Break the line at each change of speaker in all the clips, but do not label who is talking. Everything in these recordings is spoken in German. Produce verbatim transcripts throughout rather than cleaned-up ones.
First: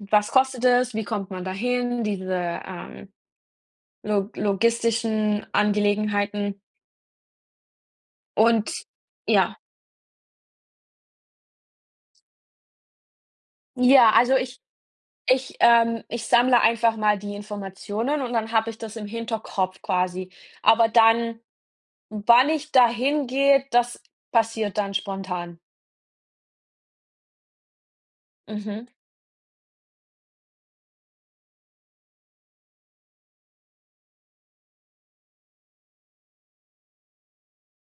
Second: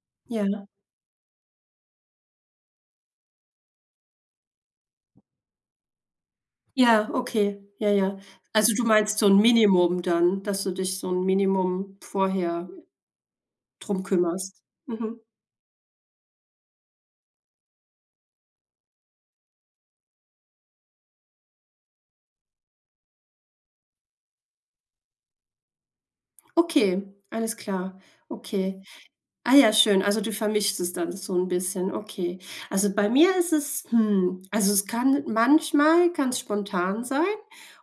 Was kostet
Ja.
das? Wie kommt man dahin? Diese, ähm, log logistischen Angelegenheiten.
Ja, okay, ja, ja. Also, du
Und
meinst so 'n
ja.
Minimum dann, dass du dich so 'n Minimum vorher drum
Ja, also, ich
kümmerst? Mhm.
ich, ähm ich sammle einfach mal die Informationen und dann habe ich das im Hinterkopf quasi. Aber dann, wann ich da hingehe, das passiert dann spontan.
Okay, alles klar. Okay.
Mhm.
Ah ja, schön. Also, du vermischst es dann so 'n bisschen. Okay. Also bei mir ist es, hm also, es kann manchmal kann es spontan sein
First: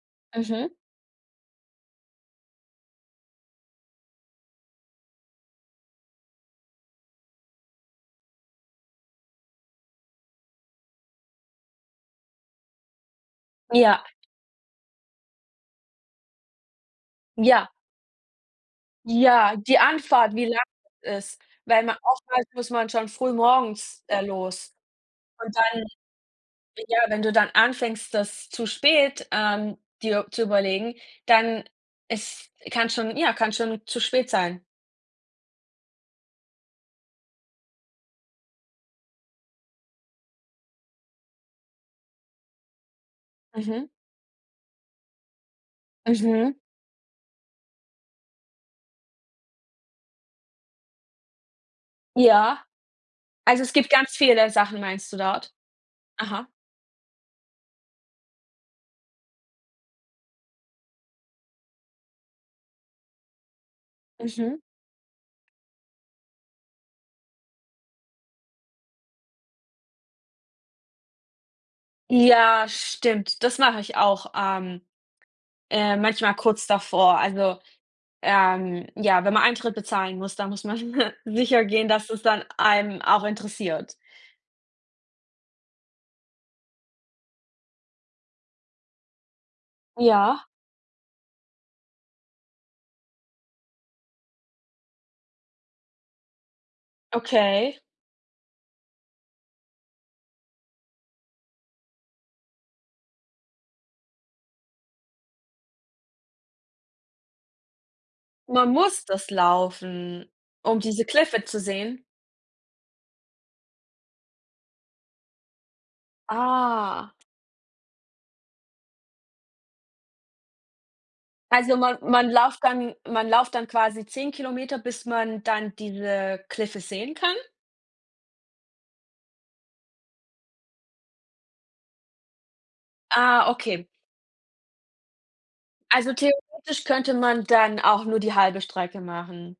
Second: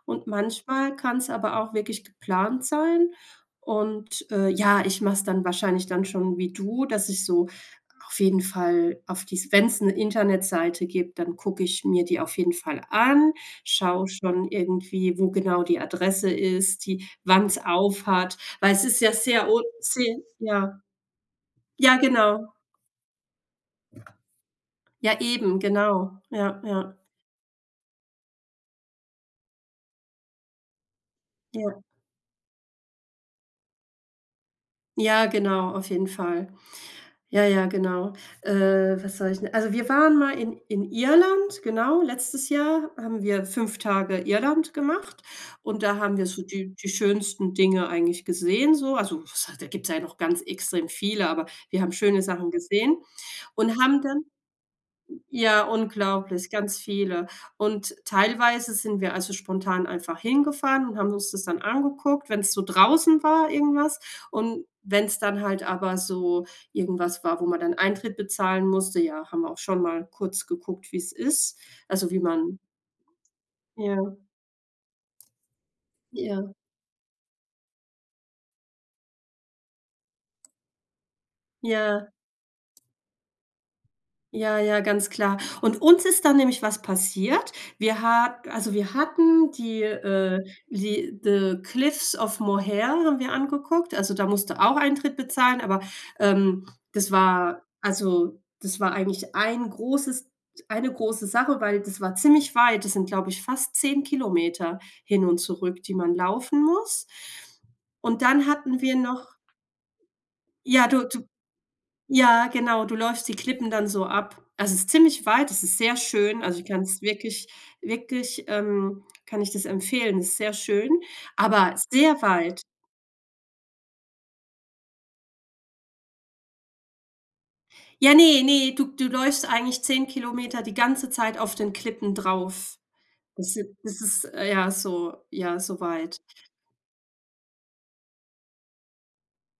und
Mhm.
manchmal kann es aber auch wirklich geplant sein. Und, äh, ja, ich mach es dann wahrscheinlich dann schon wie du, dass ich so auf jeden Fall auf die wenn es 'ne Internetseite gibt, dann gucke ich mir die auf jeden Fall an,
Ja.
schau schon irgendwie, wo genau die Adresse ist, die wann es
Ja.
auf hat, weil es ist ja sehr
Ja,
un
die
se
Anfahrt, wie lang
ja.
das ist. Weil man
Ja,
oft halt,
genau.
muss man schon früh morgens, äh, los.
Ja,
Und
eben,
dann
genau. Ja, ja.
ja, wenn du dann anfängst, das zu spät, ähm, dir zu überlegen, dann
Ja.
ist kann schon ja, kann schon zu spät sein.
Ja genau, auf jeden Fall. Ja, ja, genau. Äh, was wollte ich denn? Also, wir waren mal in in Irland, genau. Letztes Jahr haben wir fünf
Mhm.
Tage Irland gemacht und da haben wir so
Mhm.
die die schönsten Dinge eigentlich gesehen, so. Also, was hei da gibt es ja noch ganz extrem viele, aber wir haben schöne Sachen
Ja.
gesehen
Also, es
und
gibt
haben
ganz
dann
viele Sachen, meinst du
j
dort?
ja,
Aha.
unglaublich, ganz viele. Und teilweise sind wir, also, spontan einfach hingefahren und haben uns das dann angeguckt, wenn es so draußen war irgendwas.
Mhm.
Und wenn es dann halt aber so irgendwas war, wo man dann Eintritt bezahlen musste, ja, haben wir auch schon mal kurz geguckt, wie es ist, also, wie man
Ja stimmt. Das mache ich
Ja.
auch, ähm, äh, manchmal
Ja.
kurz davor. Also, ähm, ja, wenn man Eintritt bezahlen muss, dann muss man sichergehen, dass
Ja.
das dann einen auch interessiert.
Ja, ja, ganz klar. Und uns ist dann nämlich was passiert. Wir ha also, wir hatten die, äh,
Ja.
die The Cliffs of Moher haben wir angeguckt, also, da musst du auch Eintritt bezahlen, aber, ähm, das war
Okay.
also, das war eigentlich ein großes eine große Sache, weil das war ziemlich weit. Das sind, glaube ich, fast zehn Kilometer hin und zurück, die man laufen muss. Und dann
Man
hatten wir
muss das
noch
laufen, um
ja,
diese
du
Kliffe zu sehen?
ja, genau, du läufst die Klippen dann so ab. Also, es ist ziemlich weit. Es ist sehr schön. Also, ich kann es
Ah.
wirklich wirklich, ähm kann ich das empfehlen. Es ist sehr schön, aber
Also man
sehr
man
weit.
lauft dann man lauft dann quasi zehn Kilometer, bis man dann diese Kliffe sehen kann?
Ja, ne, ne, du du läufst eigentlich zehn Kilometer die ganze Zeit auf den Klippen drauf.
Ah,
Das is
okay.
das ist, ja so ja, so
Also,
weit.
theoretisch könnte man dann auch nur die halbe Strecke machen.